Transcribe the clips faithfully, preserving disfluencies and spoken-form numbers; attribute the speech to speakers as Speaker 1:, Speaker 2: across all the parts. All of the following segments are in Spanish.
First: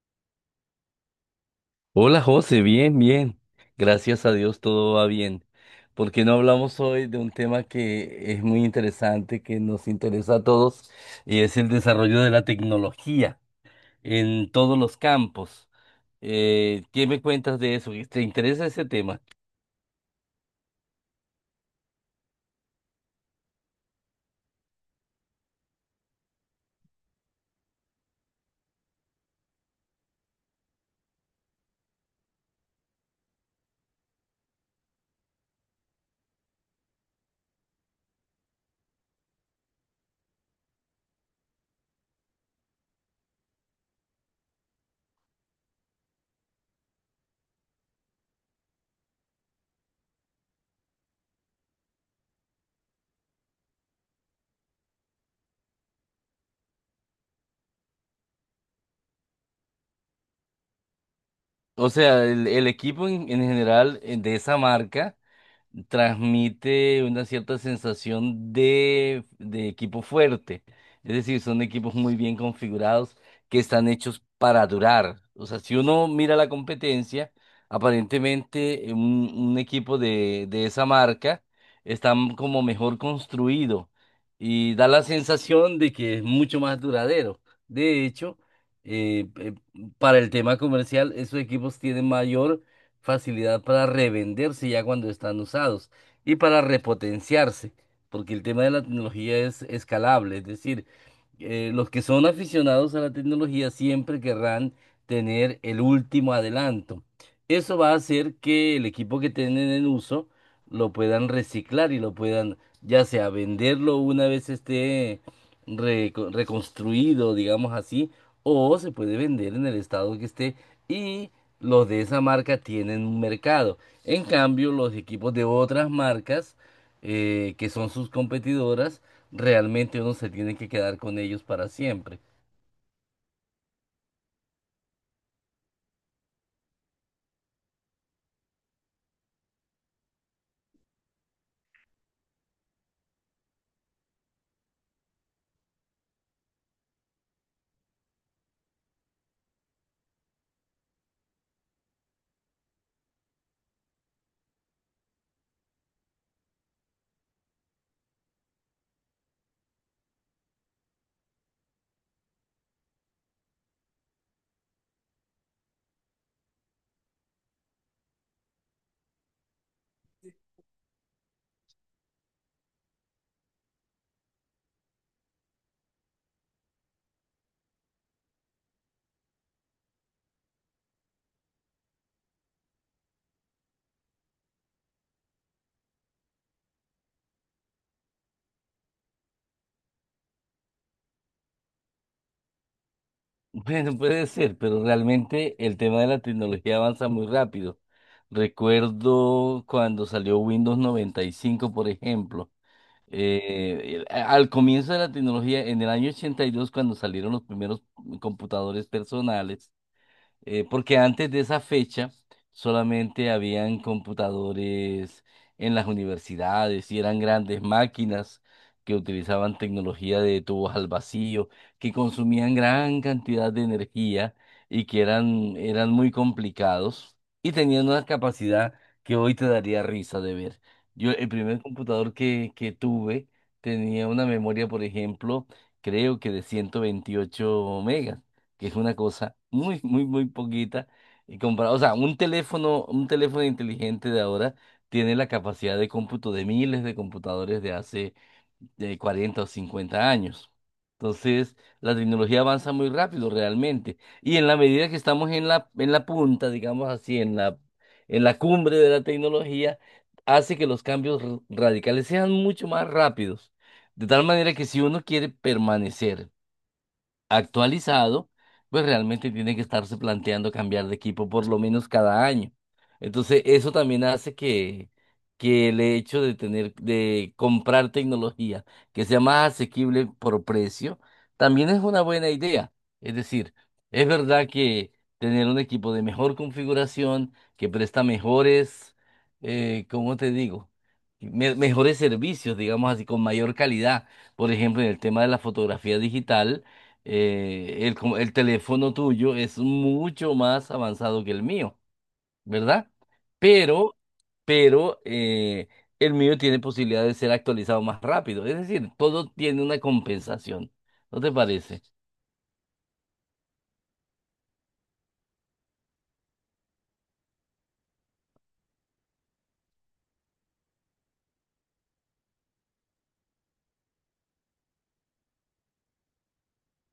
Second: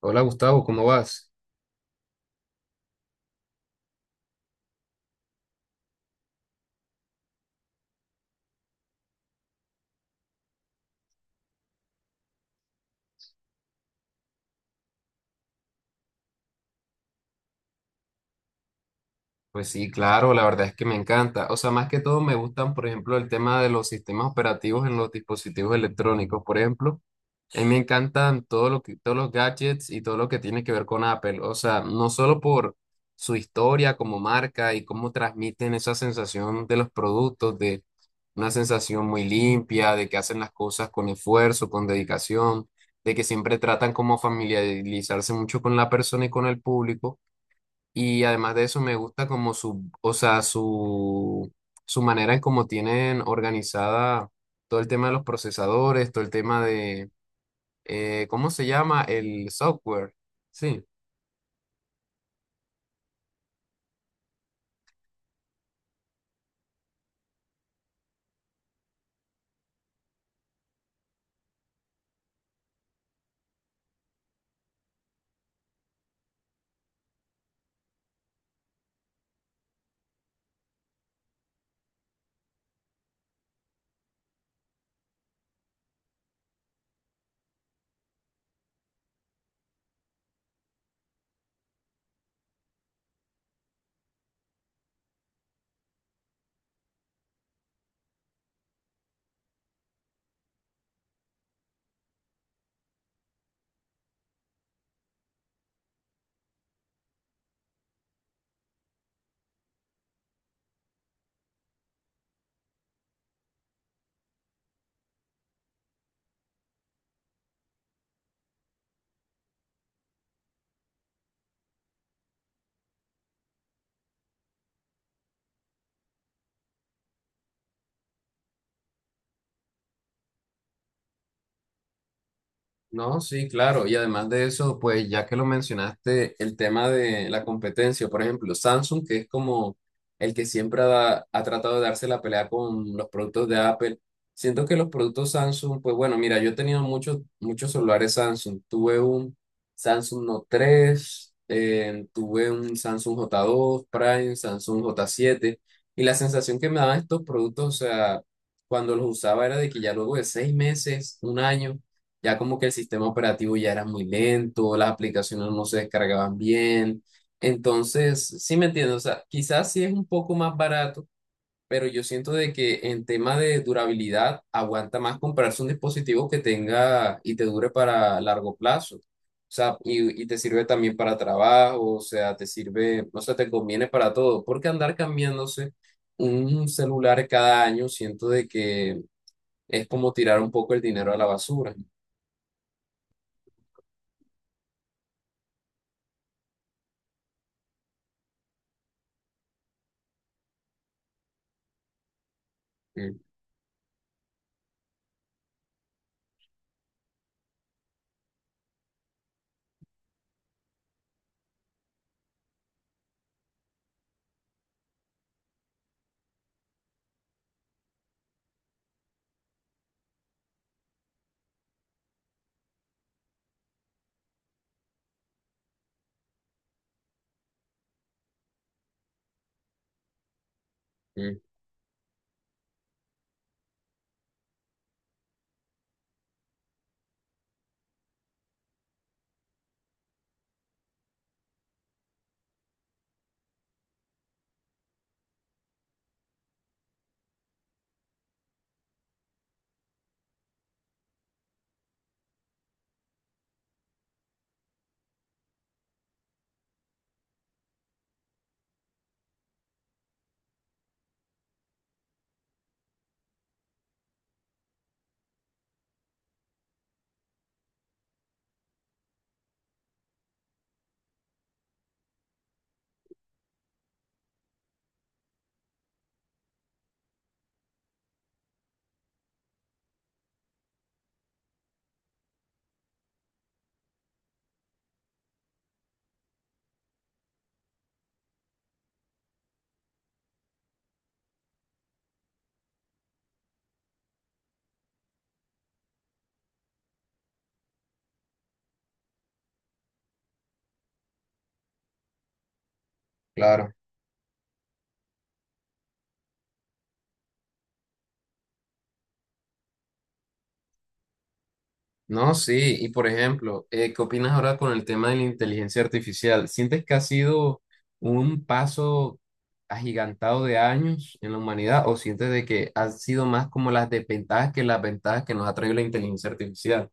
Speaker 1: Hola Gustavo, ¿cómo vas?
Speaker 2: Hola José, bien, bien. Gracias a Dios todo va bien. ¿Por qué no hablamos hoy de un tema que es muy interesante, que nos interesa a todos, y es el desarrollo de la tecnología en todos los campos? Eh, ¿qué me cuentas de eso? ¿Te interesa ese tema?
Speaker 1: Pues sí, claro, la verdad es que me encanta. O sea, más que todo me gustan, por ejemplo, el tema de los sistemas operativos en los dispositivos electrónicos. Por ejemplo, a mí me encantan todo lo que, todos los gadgets y todo lo que tiene que ver con Apple. O sea, no solo por su historia como marca y cómo transmiten esa sensación de los productos, de una sensación muy limpia, de que hacen las cosas con esfuerzo, con dedicación, de que siempre tratan como familiarizarse mucho con la persona y con el público. Y además de eso me gusta como su, o sea, su, su manera en cómo tienen organizada todo el tema de los procesadores, todo el tema de, eh, ¿cómo se llama? El software. Sí.
Speaker 2: O sea, el, el equipo en, en general, eh, de esa marca transmite una cierta sensación de, de equipo fuerte. Es decir, son equipos muy bien configurados que están hechos para durar. O sea, si uno mira la competencia, aparentemente, eh, un, un equipo de, de esa marca está como mejor construido y da la sensación de que es mucho más duradero. De hecho, eh, eh, para el tema comercial, esos equipos tienen mayor facilidad para revenderse ya cuando están usados y para repotenciarse, porque el tema de la tecnología es escalable. Es decir, eh, los que son aficionados a la tecnología siempre querrán tener el último adelanto. Eso va a hacer que el equipo que tienen en uso lo puedan reciclar y lo puedan ya sea venderlo una vez esté reco- reconstruido, digamos así, o se puede vender en el estado que esté, y los de esa marca tienen un mercado. En cambio, los equipos de otras marcas, eh, que son sus competidoras, realmente uno se tiene que quedar con ellos para siempre.
Speaker 1: No, sí, claro. Y además de eso, pues ya que lo mencionaste, el tema de la competencia, por ejemplo, Samsung, que es como el que siempre ha, ha tratado de darse la pelea con los productos de Apple. Siento que los productos Samsung, pues bueno, mira, yo he tenido muchos, muchos celulares Samsung. Tuve un Samsung Note tres, eh, tuve un Samsung j dos Prime, Samsung j siete. Y la sensación que me daban estos productos, o sea, cuando los usaba era de que ya luego de seis meses, un año ya como que el sistema operativo ya era muy lento, las aplicaciones no se descargaban bien. Entonces, sí me entiendo, o sea, quizás sí es un poco más barato, pero yo siento de que en tema de durabilidad aguanta más comprarse un dispositivo que tenga y te dure para largo plazo. O sea, y, y te sirve también para trabajo, o sea, te sirve, o sea, te conviene para todo, porque andar cambiándose un celular cada año, siento de que es como tirar un poco el dinero a la basura.
Speaker 2: Bueno, puede ser, pero realmente el tema de la tecnología avanza muy rápido. Recuerdo cuando salió Windows noventa y cinco, por ejemplo.
Speaker 1: Mm.
Speaker 2: Eh, el- a- al comienzo de la tecnología, en el año ochenta y dos, cuando salieron los primeros computadores personales, eh, porque antes de esa fecha solamente habían computadores en las universidades y eran grandes máquinas que utilizaban tecnología de tubos al vacío, que consumían gran cantidad de energía y que eran, eran muy complicados y tenían una capacidad que hoy te daría risa de ver. Yo, el
Speaker 1: Mm.
Speaker 2: primer computador que, que tuve tenía una memoria, por ejemplo, creo que de ciento veintiocho megas, que es una cosa muy, muy, muy poquita. Y comparado, o sea, un teléfono, un teléfono inteligente de ahora tiene la capacidad de cómputo de miles de computadores de hace de cuarenta o cincuenta años. Entonces, la tecnología avanza muy rápido realmente. Y en la medida que estamos en la, en la punta, digamos así, en la, en la cumbre de la tecnología, hace que los cambios r- radicales sean mucho más rápidos. De tal manera que si uno quiere permanecer actualizado, pues realmente tiene que estarse planteando cambiar de equipo por lo menos cada año. Entonces, eso también hace que, que el hecho de tener, de comprar tecnología que sea más asequible por precio, también es una buena idea. Es decir, es verdad que tener un equipo de mejor configuración, que presta mejores, eh, ¿cómo te digo?, me- mejores servicios, digamos así, con mayor calidad. Por ejemplo, en el tema de la fotografía digital, eh, el, com- el teléfono tuyo es mucho más avanzado que el mío, ¿verdad?
Speaker 1: Claro.
Speaker 2: Pero, pero eh, el mío tiene posibilidad de ser actualizado más rápido. Es decir, todo tiene una compensación. ¿No te parece?
Speaker 1: No, sí. Y por ejemplo, eh, ¿qué opinas ahora con el tema de la inteligencia artificial? ¿Sientes que ha sido un paso agigantado de años en la humanidad o sientes de que han sido más como las desventajas que las ventajas que nos ha traído la inteligencia artificial?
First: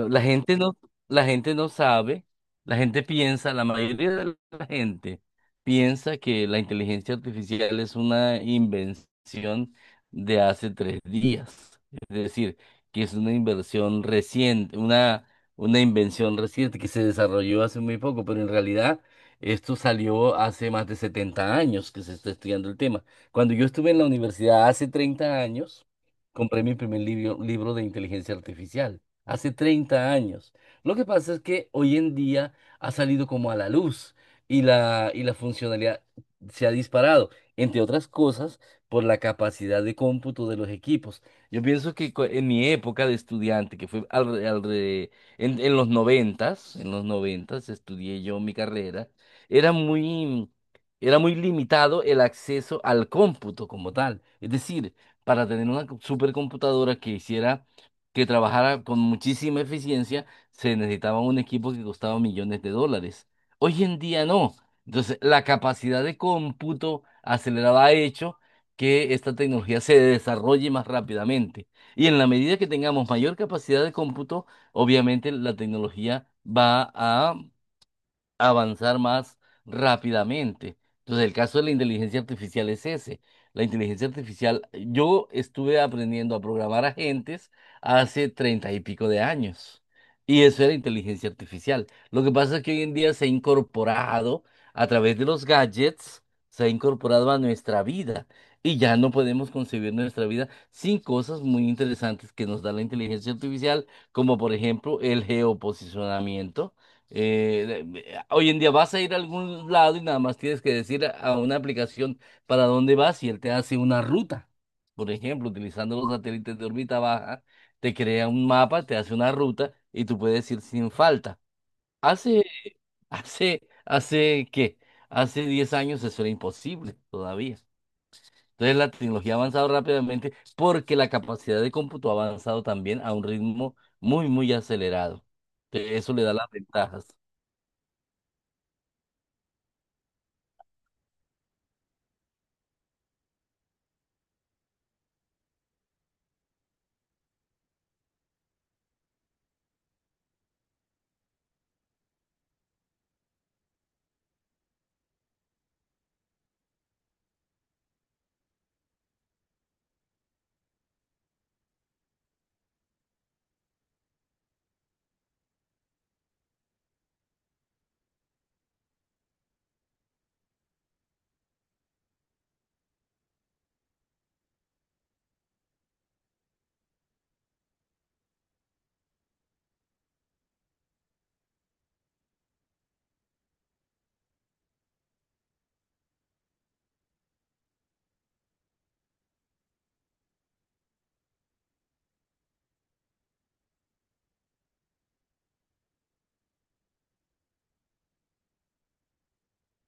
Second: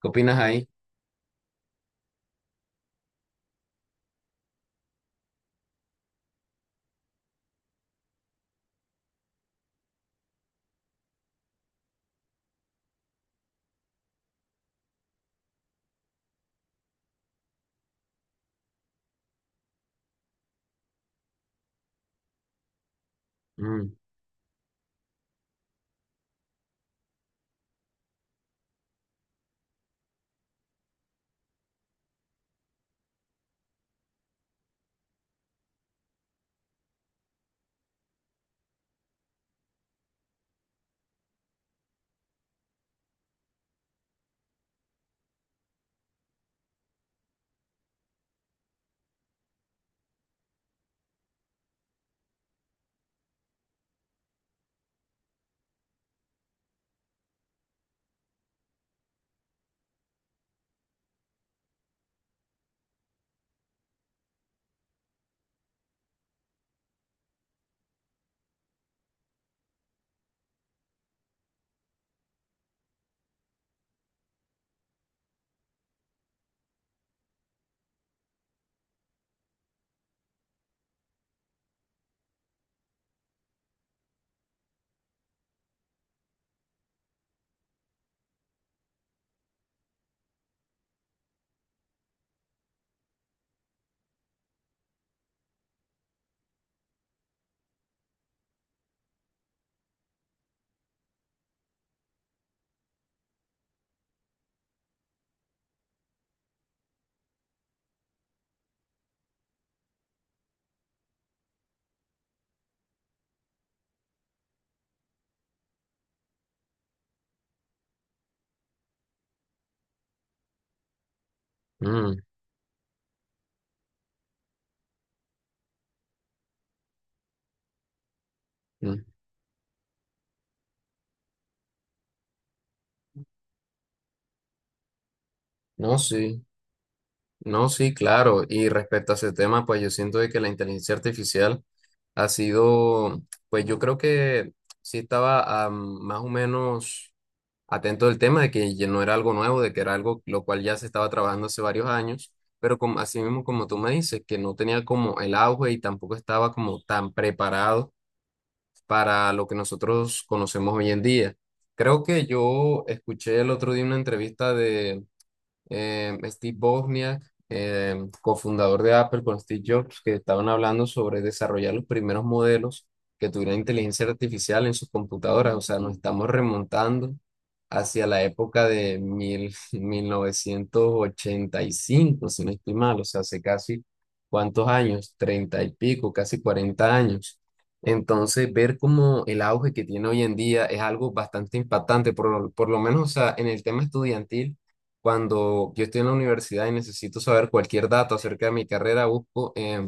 Speaker 1: ¿Qué
Speaker 2: la
Speaker 1: opinas
Speaker 2: gente
Speaker 1: ahí?
Speaker 2: no, la gente no sabe, la gente piensa, la mayoría de la gente piensa que la inteligencia artificial es una invención de hace tres días. Es decir, que es una inversión reciente, una, una invención reciente que se desarrolló hace muy poco, pero en realidad esto salió hace más de setenta años que se está estudiando el tema. Cuando yo estuve
Speaker 1: Mm,
Speaker 2: en la universidad hace treinta años, compré mi primer libro, libro de inteligencia artificial hace treinta años. Lo que pasa es que hoy en día ha salido como a la luz, y la, y la funcionalidad se ha disparado, entre otras cosas, por la capacidad de cómputo de los equipos. Yo pienso que co- en mi época de estudiante, que fue al alre- en, en los noventas, en los noventas estudié yo mi carrera. era muy, Era muy limitado el acceso al cómputo como tal. Es decir, para tener una supercomputadora que hiciera que trabajara con muchísima eficiencia, se necesitaba un equipo que costaba millones de dólares. Hoy en día no. Entonces, la capacidad de cómputo acelerada ha hecho que esta tecnología se desarrolle más rápidamente. Y en la medida que tengamos mayor capacidad de cómputo, obviamente la tecnología va a avanzar más rápidamente. Entonces, el caso de la inteligencia artificial es ese. La inteligencia artificial, yo estuve aprendiendo a programar agentes hace treinta y pico de años. Y eso era inteligencia artificial. Lo que pasa es que hoy en día se ha incorporado a través de los gadgets, se ha incorporado a nuestra vida. Y ya no podemos concebir nuestra vida sin cosas muy interesantes que nos da la inteligencia artificial, como por ejemplo el geoposicionamiento. Eh, eh, hoy en día vas a ir a algún lado y nada más tienes que decir a a una aplicación para dónde vas y él te hace una ruta. Por ejemplo, utilizando los satélites de órbita baja, te crea un mapa, te hace una ruta y tú puedes ir sin falta.
Speaker 1: mm,
Speaker 2: Hace, hace, Hace ¿qué? Hace diez años eso era imposible todavía. Entonces, la
Speaker 1: mm.
Speaker 2: tecnología ha avanzado rápidamente porque la capacidad de cómputo ha avanzado también a un ritmo muy, muy acelerado. Entonces,
Speaker 1: No,
Speaker 2: eso le da
Speaker 1: sí.
Speaker 2: las ventajas.
Speaker 1: No, sí, claro. Y respecto a ese tema, pues yo siento de que la inteligencia artificial ha sido, pues yo creo que sí estaba, ah, más o menos atento del tema de que ya no era algo nuevo, de que era algo lo cual ya se estaba trabajando hace varios años, pero como, así mismo como tú me dices, que no tenía como el auge y tampoco estaba como tan preparado para lo que nosotros conocemos hoy en día. Creo que yo escuché el otro día una entrevista de eh, Steve Wozniak, eh, cofundador de Apple con Steve Jobs, que estaban hablando sobre desarrollar los primeros modelos que tuvieran inteligencia artificial en sus computadoras. O sea, nos estamos remontando hacia la época de mil, mil novecientos ochenta y cinco, si no estoy mal. O sea, hace casi, ¿cuántos años? Treinta y pico, casi cuarenta años. Entonces, ver cómo el auge que tiene hoy en día es algo bastante impactante, por, lo- por lo menos, o sea, en el tema estudiantil, cuando yo estoy en la universidad y necesito saber cualquier dato acerca de mi carrera, busco, em,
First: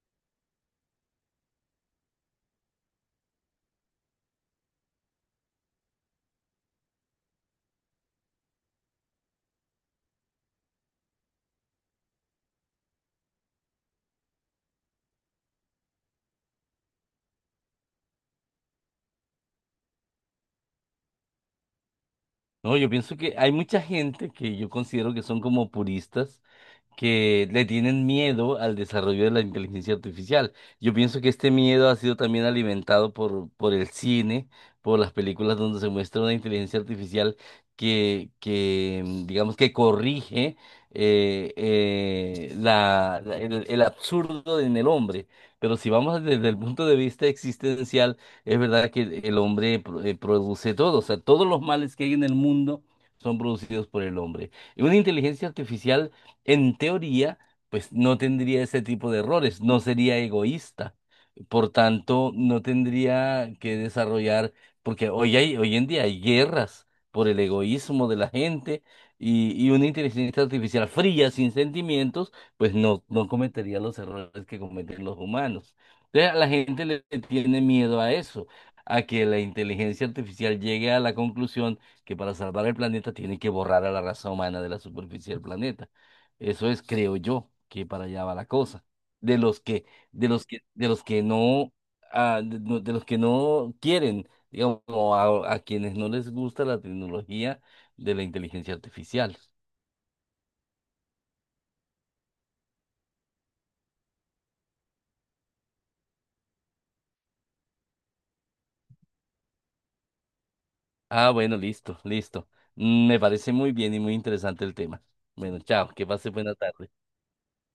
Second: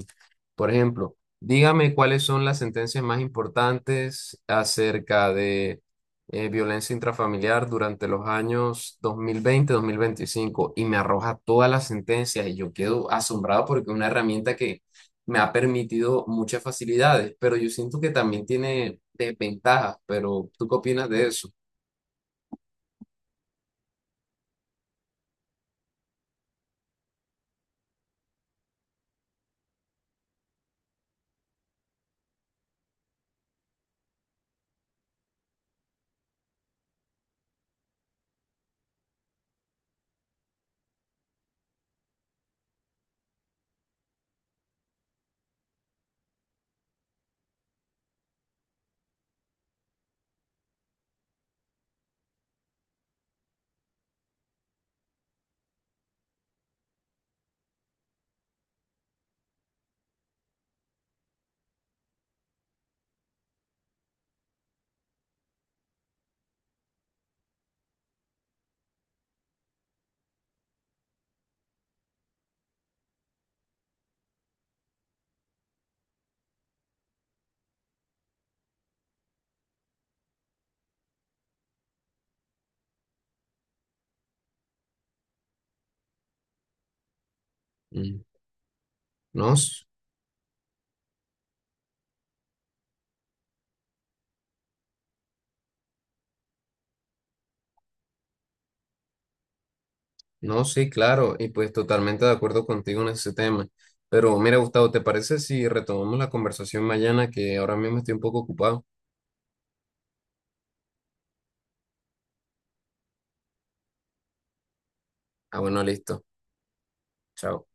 Speaker 1: por ejemplo, dígame cuáles son las sentencias más importantes acerca de, eh, violencia intrafamiliar durante los años dos dos mil veinte mil veinticinco, y me arroja todas las sentencias y yo quedo asombrado porque es una herramienta que me ha permitido muchas facilidades, pero yo siento que también tiene desventajas, pero ¿tú qué opinas de eso?
Speaker 2: No, yo pienso que hay mucha gente que yo considero que son como puristas, que le tienen miedo al desarrollo de la inteligencia artificial. Yo pienso que este miedo ha sido también alimentado por, por el cine, por las películas donde se muestra una inteligencia artificial que, que, mm, digamos, que corrige, eh, eh, la, la- el, el absurdo en el hombre. Pero si vamos desde el punto de vista existencial, es verdad que el el hombre pro- eh, produce todo. O sea, todos los males que hay en el mundo son producidos por el hombre. Y una inteligencia artificial, en teoría, pues no tendría ese tipo de errores, no sería egoísta. Por tanto, no tendría que desarrollar, porque hoy hay, hoy en día hay guerras por el egoísmo de la gente, y, y una inteligencia artificial fría, sin sentimientos, pues no, no cometería los errores que cometen los humanos. Entonces, a la gente le le tiene miedo a eso, a que la inteligencia artificial llegue a la conclusión que para salvar el planeta tiene que borrar a la raza humana de la superficie del planeta. Eso es, creo yo, que para
Speaker 1: Mm.
Speaker 2: allá va la cosa. De
Speaker 1: ¿No?
Speaker 2: los que, de los que, de los que no, ah, de, no- de los que no quieren, digamos, o a, a quienes no les gusta la tecnología de la inteligencia artificial.
Speaker 1: Sí. No, sí, claro, y pues totalmente de acuerdo contigo en ese tema. Pero mira, Gustavo, ¿te parece si retomamos la conversación mañana que ahora mismo estoy un poco ocupado?
Speaker 2: Ah, bueno, listo, listo. Mm, me parece muy bien y muy interesante el tema. Bueno,
Speaker 1: Ah, bueno,
Speaker 2: chao, que
Speaker 1: listo.
Speaker 2: pase buena tarde.
Speaker 1: Chao.